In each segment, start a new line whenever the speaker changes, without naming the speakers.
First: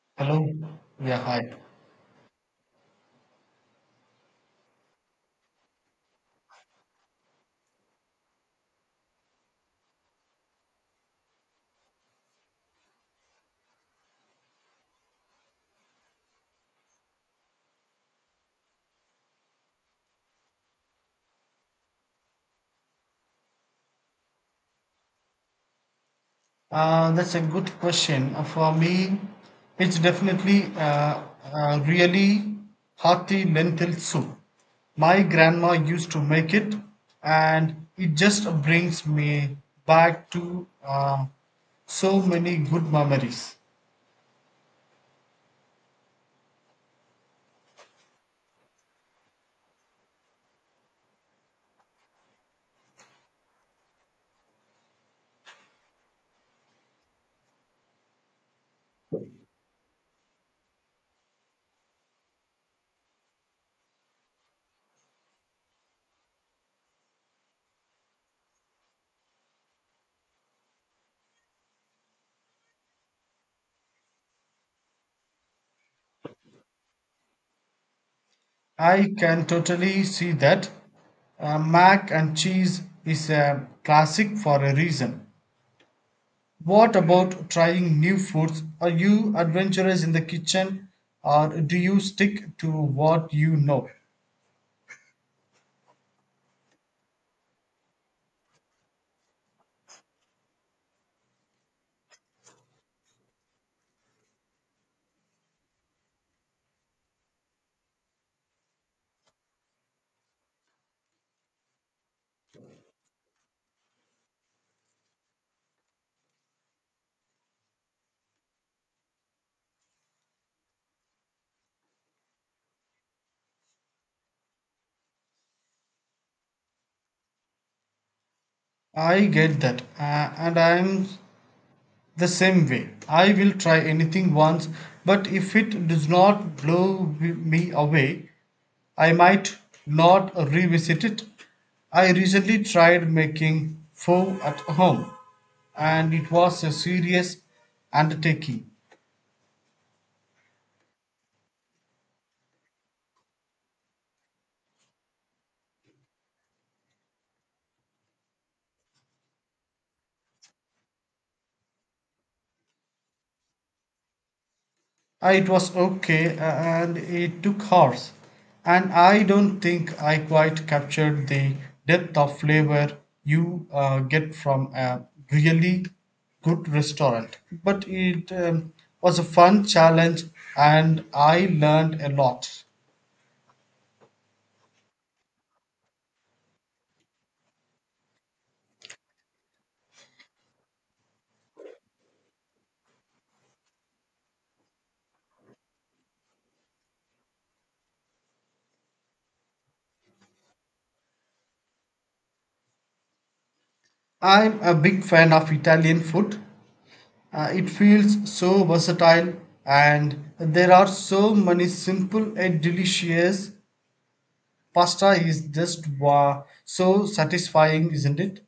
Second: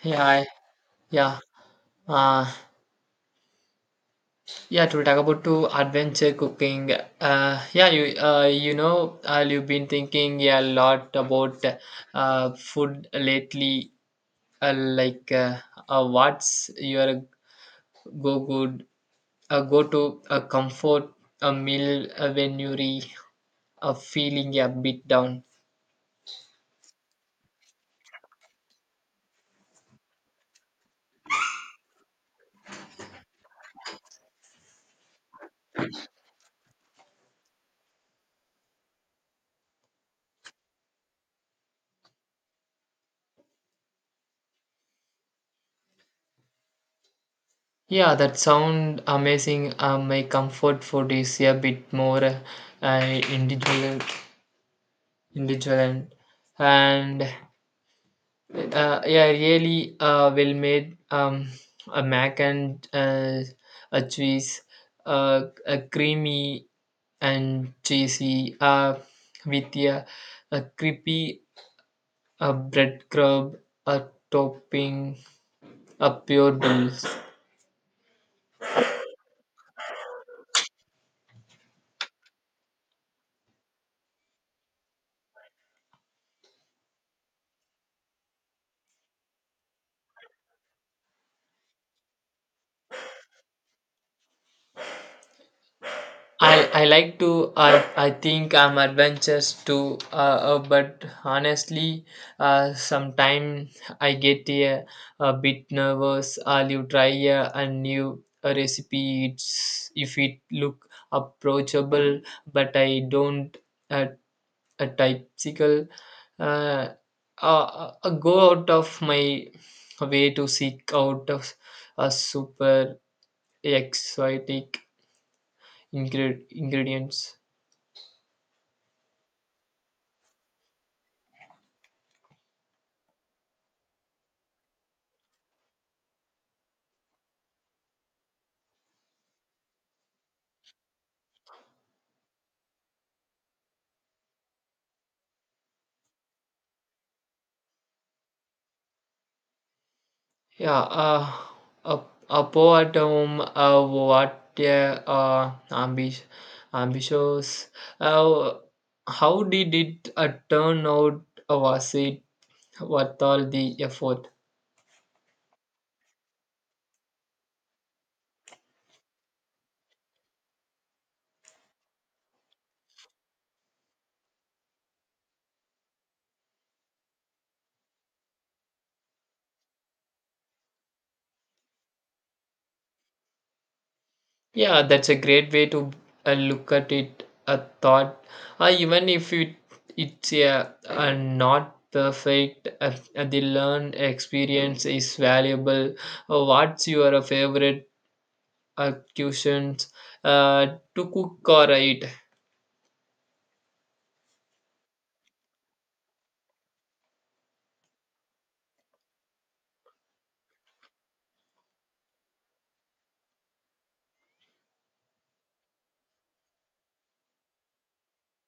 Hey,
Hello.
hi.
Yeah,
Yeah.
hi.
Uh, yeah, to talk about to adventure cooking. Yeah, you you've been thinking a lot about food lately. Uh, like, uh, what's your go good go to a comfort a meal when you're feeling a bit down?
That's a good question. For me, it's definitely really hearty lentil soup. My grandma used to make it, and it just brings me back to so many good memories.
Yeah, that sound amazing. My comfort food is a bit more individual. Vigilant and yeah really well made a mac and a cheese a creamy and cheesy with a creepy a bread crumb a topping a pure bills.
I can totally see that. Mac and cheese is a classic for a reason. What about trying new foods? Are you adventurous in the kitchen or do you stick to what you know?
I like to I think I'm adventurous too, but honestly sometimes I get a bit nervous I'll you try a new recipe it's if it look approachable but I don't uh, a typical uh, go out of my way to seek out of a super exotic ingredients.
I get that, and I'm the same way. I will try anything once, but if it does not blow me away, I might not revisit it. I recently tried making pho at home, and it was a serious undertaking.
Yeah, a, a poet. What uh, ambi- ambitious. Uh, how did it turn out? Was it worth all the effort?
It was okay and it took hours. And I don't think I quite captured the depth of flavor you get from a really good restaurant. But it was a fun challenge and I learned a lot.
Yeah, that's a great way to look at it. A thought, even if it's not perfect, the learned experience is valuable. What's your favorite? Occasions uh, to cook or eat.
I'm a big fan of Italian food. It feels so versatile, and there are so many simple and delicious. Pasta is just, wow, so satisfying, isn't it?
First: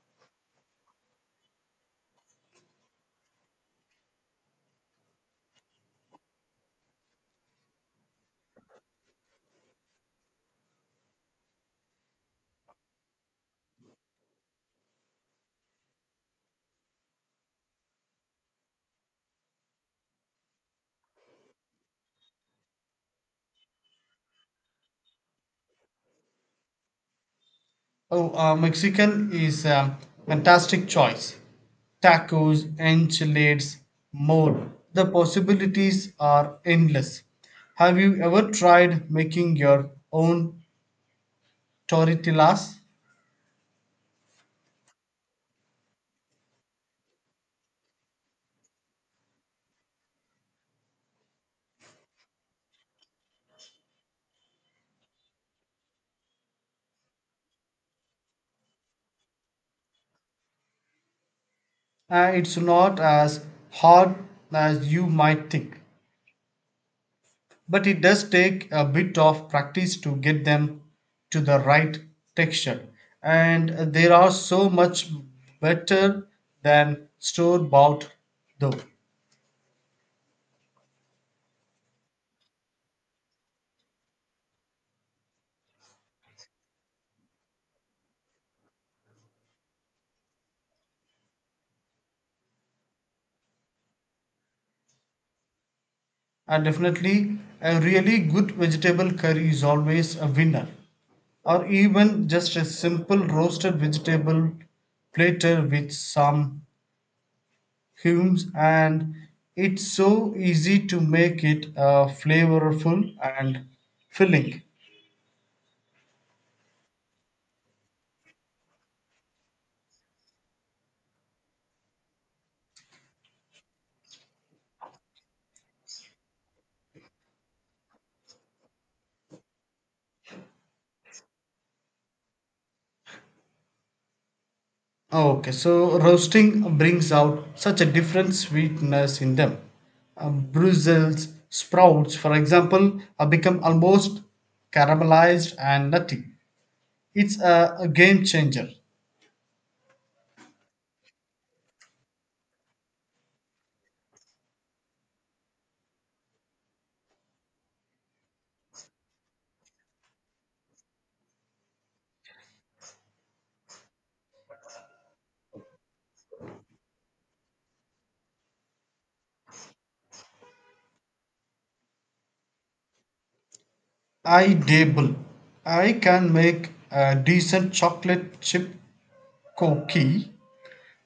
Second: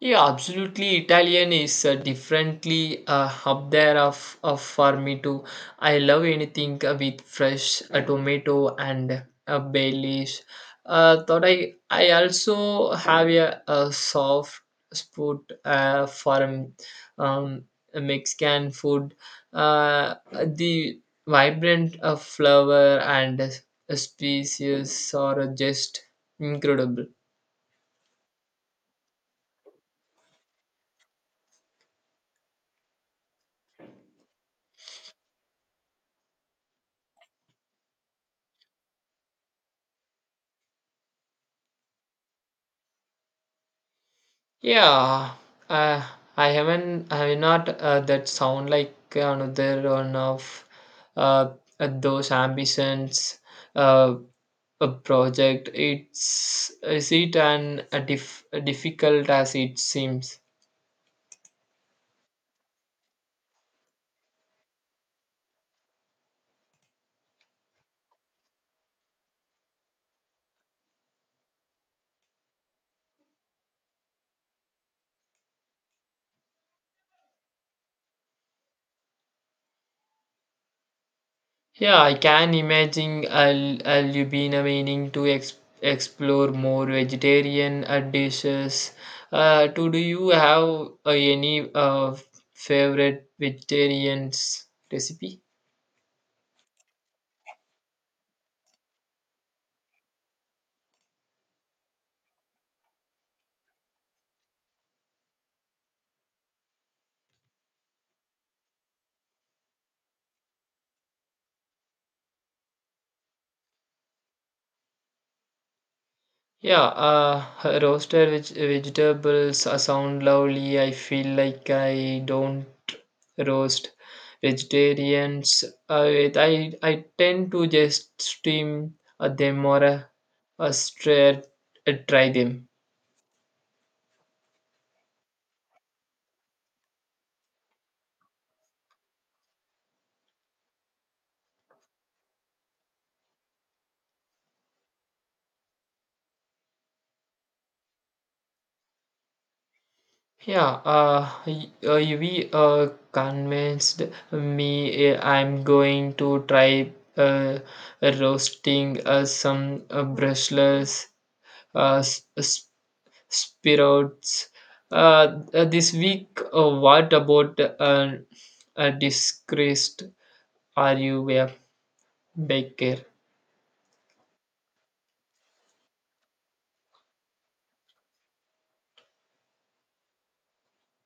Yeah, absolutely. Italian is differently up there of for me too. I love anything with fresh tomato and bay leaves. Thought I also have a soft spot for um, Mexican food. Uh, the vibrant flavor and species are just incredible.
Oh, Mexican is a fantastic choice. Tacos, enchiladas, mole. The possibilities are endless. Have you ever tried making your own tortillas?
Yeah, uh, I haven't. I mean, not that sound like another one of uh, those ambitions. Uh, a project. It's is it an a difficult as it seems.
It's not as hard as you might think, but it does take a bit of practice to get them to the right texture, and they are so much better than store bought, though.
Yeah, I can imagine. I'll you been meaning to explore more vegetarian dishes. To do you have any favorite vegetarian recipe?
And definitely, a really good vegetable curry is always a winner, or even just a simple roasted vegetable platter with some humus. And it's so easy to make it flavorful and filling.
Yeah, roasted vegetables sound lovely. I feel like I don't roast vegetarians. I tend to just steam them or uh, stra- try them.
Ah, okay, so roasting brings out such a different sweetness in them. Brussels sprouts, for example, become almost caramelized and nutty. It's a game changer.
Yeah, we convinced me, I'm going to try roasting some brushless uh, s- spirits this week. What about a disgraced, are you a baker?
I dabble. I can make a decent chocolate chip cookie,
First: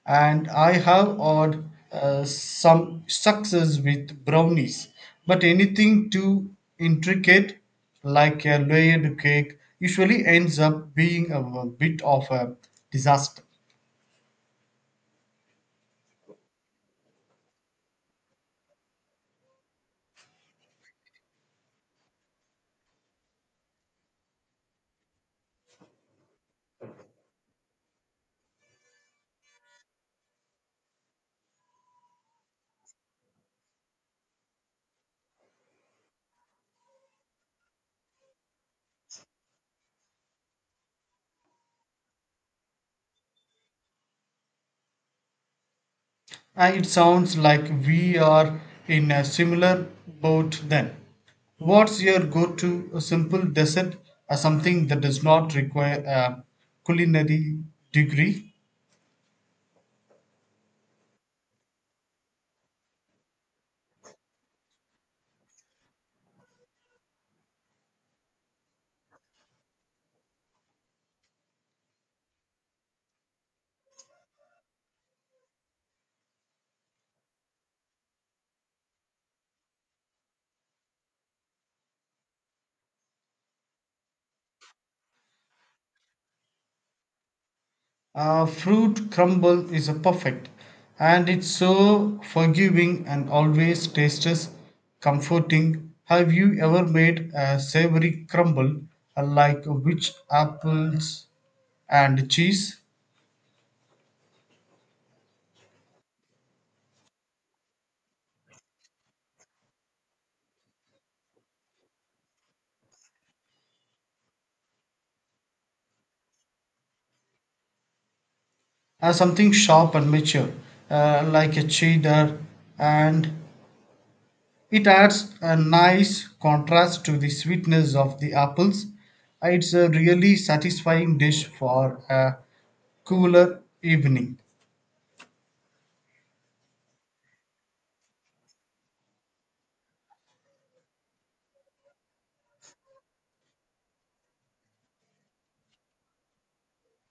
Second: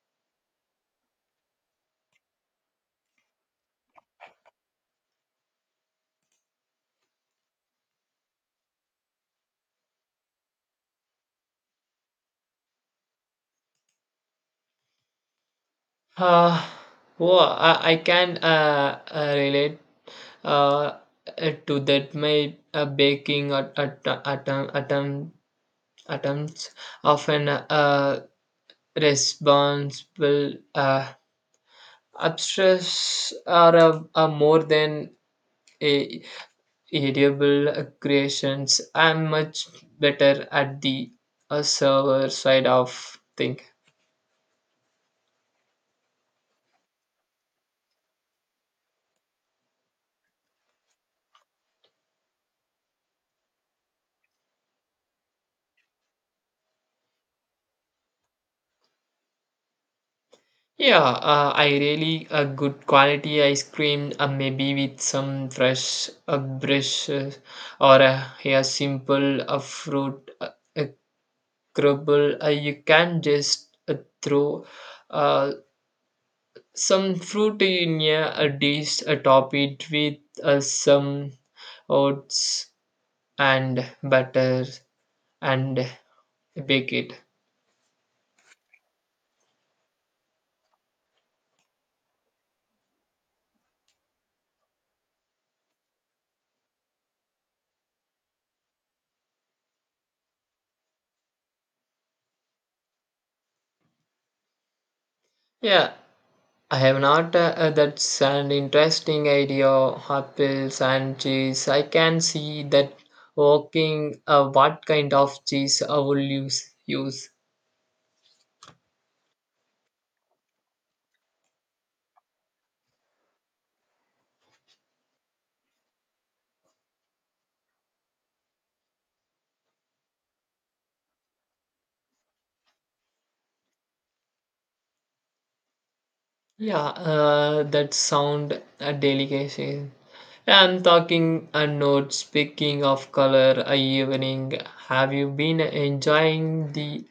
and I have had some success with brownies, but anything too intricate, like a layered cake, usually ends up being a bit of a disaster.
Uh, oh, I can relate uh, to that. My baking attempts often responsible abstracts are more than a edible creations. I'm much better at the server side of thing.
And it sounds like we are in a similar boat then. What's your go to simple dessert, or something that does not require a culinary degree?
Yeah, I really a good quality ice cream, maybe with some fresh brushes or a simple fruit a crumble. You can just throw uh, some fruit in a dish, top it with some oats and butter and bake it.
Fruit crumble is a perfect, and it's so forgiving and always tastes comforting. Have you ever made a savory crumble, like which apples and cheese?
Yeah, I have not. That's an interesting idea. Apples and cheese. I can see that working. What kind of cheese I will use? Use.
Something sharp and mature, like a cheddar, and it adds a nice contrast to the sweetness of the apples. It's a really satisfying dish for a cooler evening.
Yeah, that sound a delicacy. I'm talking a note. Speaking of color, a evening. Have you been enjoying the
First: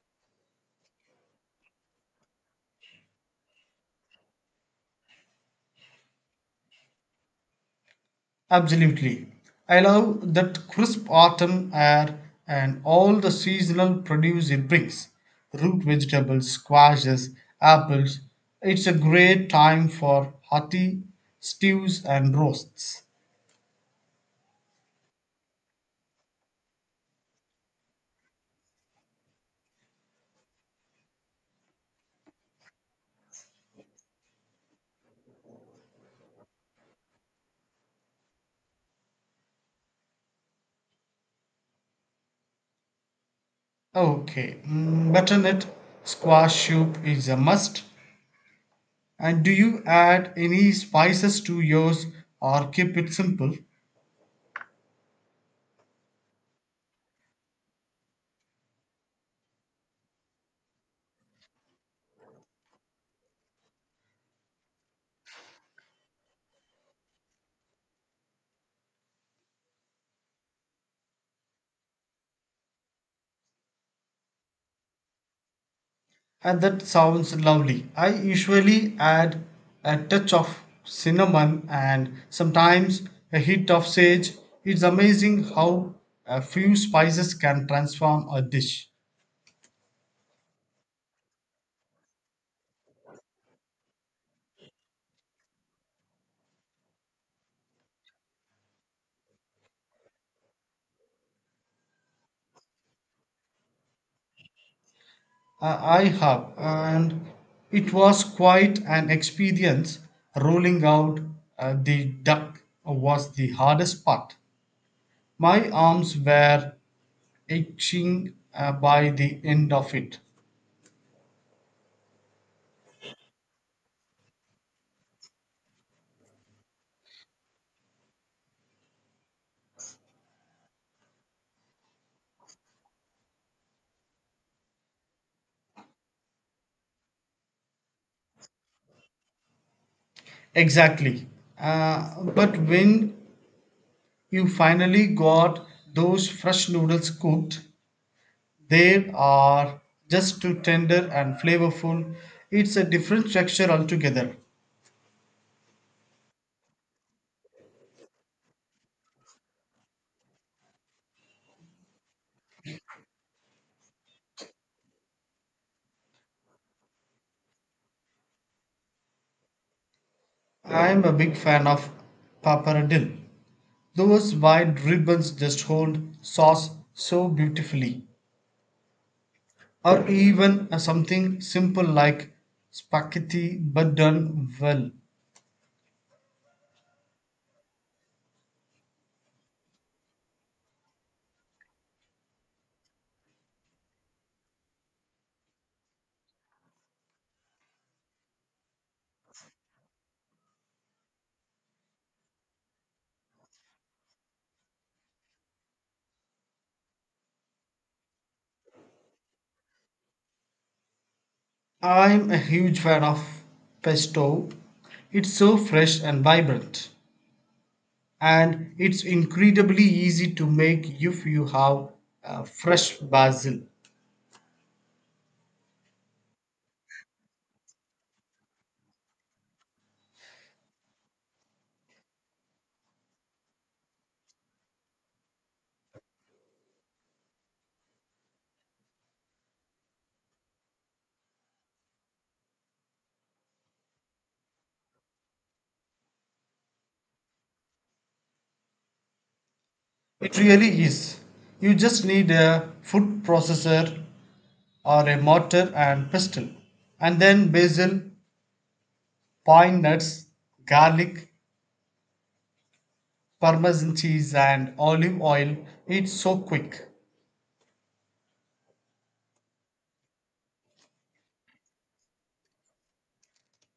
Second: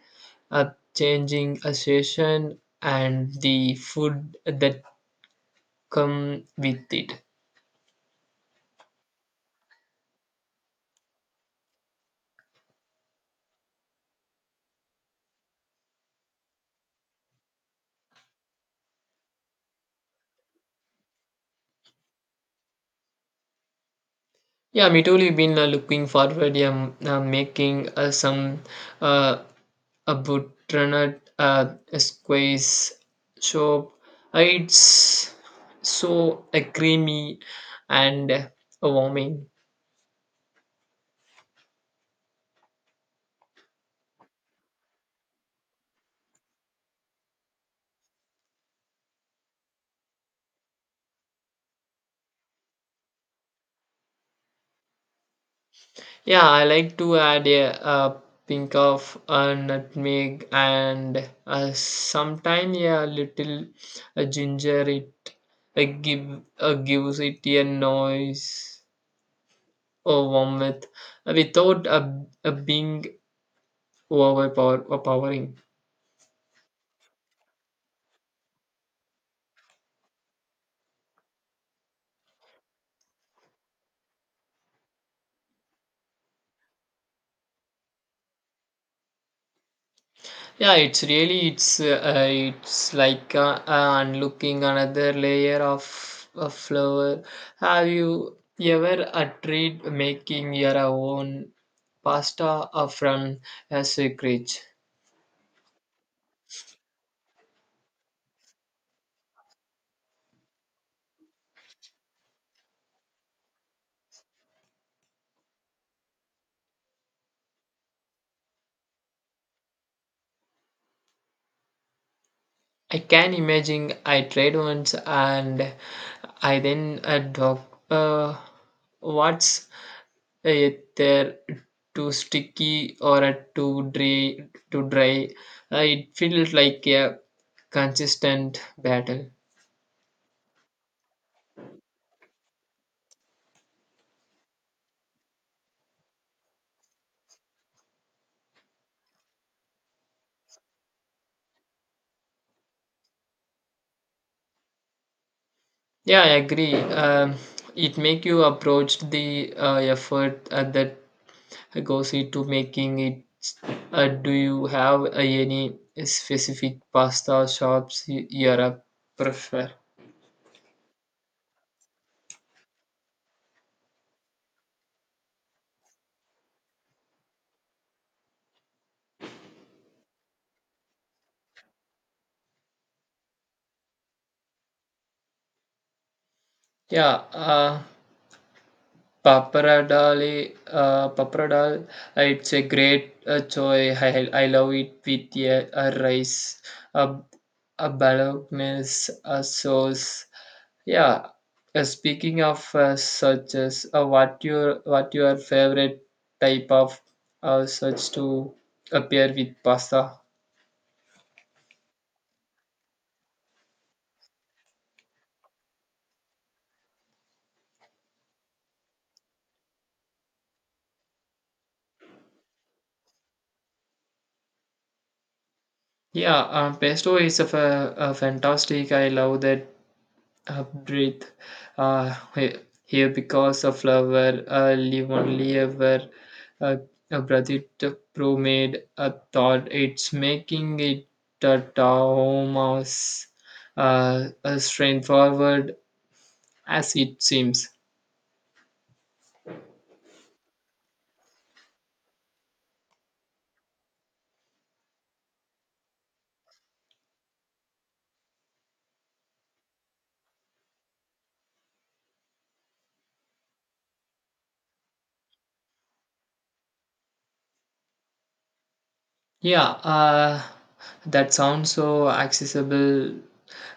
uh, changing a session and the food that come with it.
Absolutely. I love that crisp autumn air and all the seasonal produce it brings: root vegetables, squashes, apples. It's a great time for hearty stews and roasts.
Yeah, me too. We've been looking forward. Yeah, making some uh, a butternut squeeze soup. It's so creamy and warming.
Okay, mm, butternut squash soup is a must. And do you add any spices to yours or keep it simple?
Yeah, I like to add a pink of nutmeg and sometimes a little ginger. It gives it a noise or warmth without a being overpowering.
And that sounds lovely. I usually add a touch of cinnamon and sometimes a hit of sage. It's amazing how a few spices can transform a dish.
Yeah, it's really it's like unlooking another layer of a flower. Have you ever tried making your own pasta from a secret?
I have, and it was quite an experience. Rolling out the duck was the hardest part. My arms were itching by the end of it.
I can imagine. I tried once and I then what's they're too sticky or too dry, too dry. It feels like a consistent battle.
Exactly. But when you finally got those fresh noodles cooked, they are just too tender and flavorful. It's a different texture altogether.
Yeah, I agree. It make you approach the effort that goes into making it. Do you have any specific pasta shops you're a prefer?
I'm a big fan of pappardelle. Those wide ribbons just hold sauce so beautifully. Or even something simple like spaghetti but done well.
Yeah, pappardelle, it's a great joy. I love it with a rice, a, a bolognese, a sauce. Yeah. Speaking of such as, what your favorite type of such to appear with pasta?
I'm a huge fan of pesto. It's so fresh and vibrant, and it's incredibly easy to make if you have fresh basil.
Yeah, pesto is a fantastic. I love that breathe uh, he- here because of flower live only ever uh, a Bradit pro made a thought it's making it a Thomas, a straightforward as it seems.
It really is. You just need a food processor or a mortar and pestle, and then basil, pine nuts, garlic, parmesan cheese, and olive oil. It's so quick.
Yeah, that sounds so accessible.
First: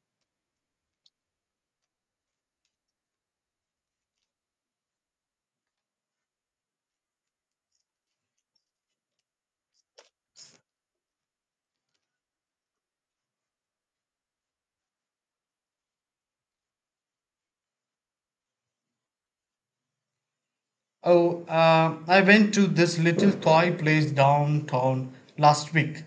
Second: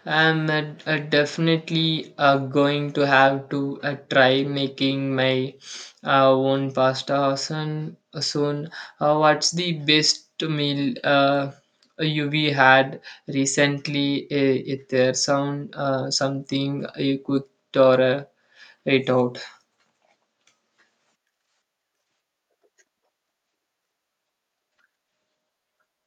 I'm definitely going to have to try making my own pasta soon. What's the best meal you we had recently? If there sound something you cooked or ate out?
Oh, I went to this little toy place downtown last week,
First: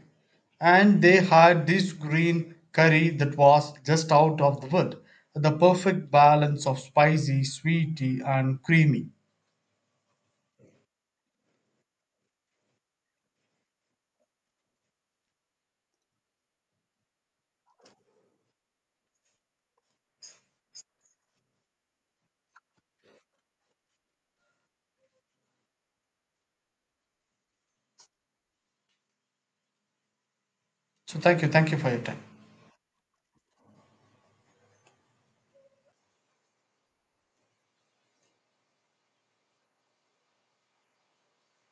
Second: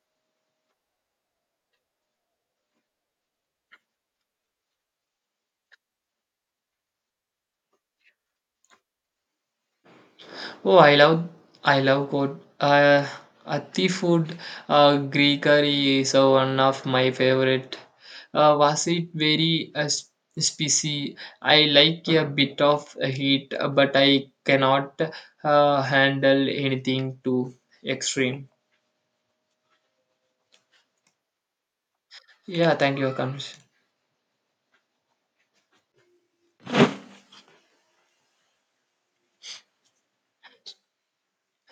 and they had this green curry that was just out of the wood. The perfect balance of spicy, sweety, and creamy.
Oh, I love good. Athi food, Greek curry is one of my favorite. Was it very spicy? I like a bit of heat, but I cannot handle anything too extreme.
So, thank you for your time.
Yeah, thank you, Akash.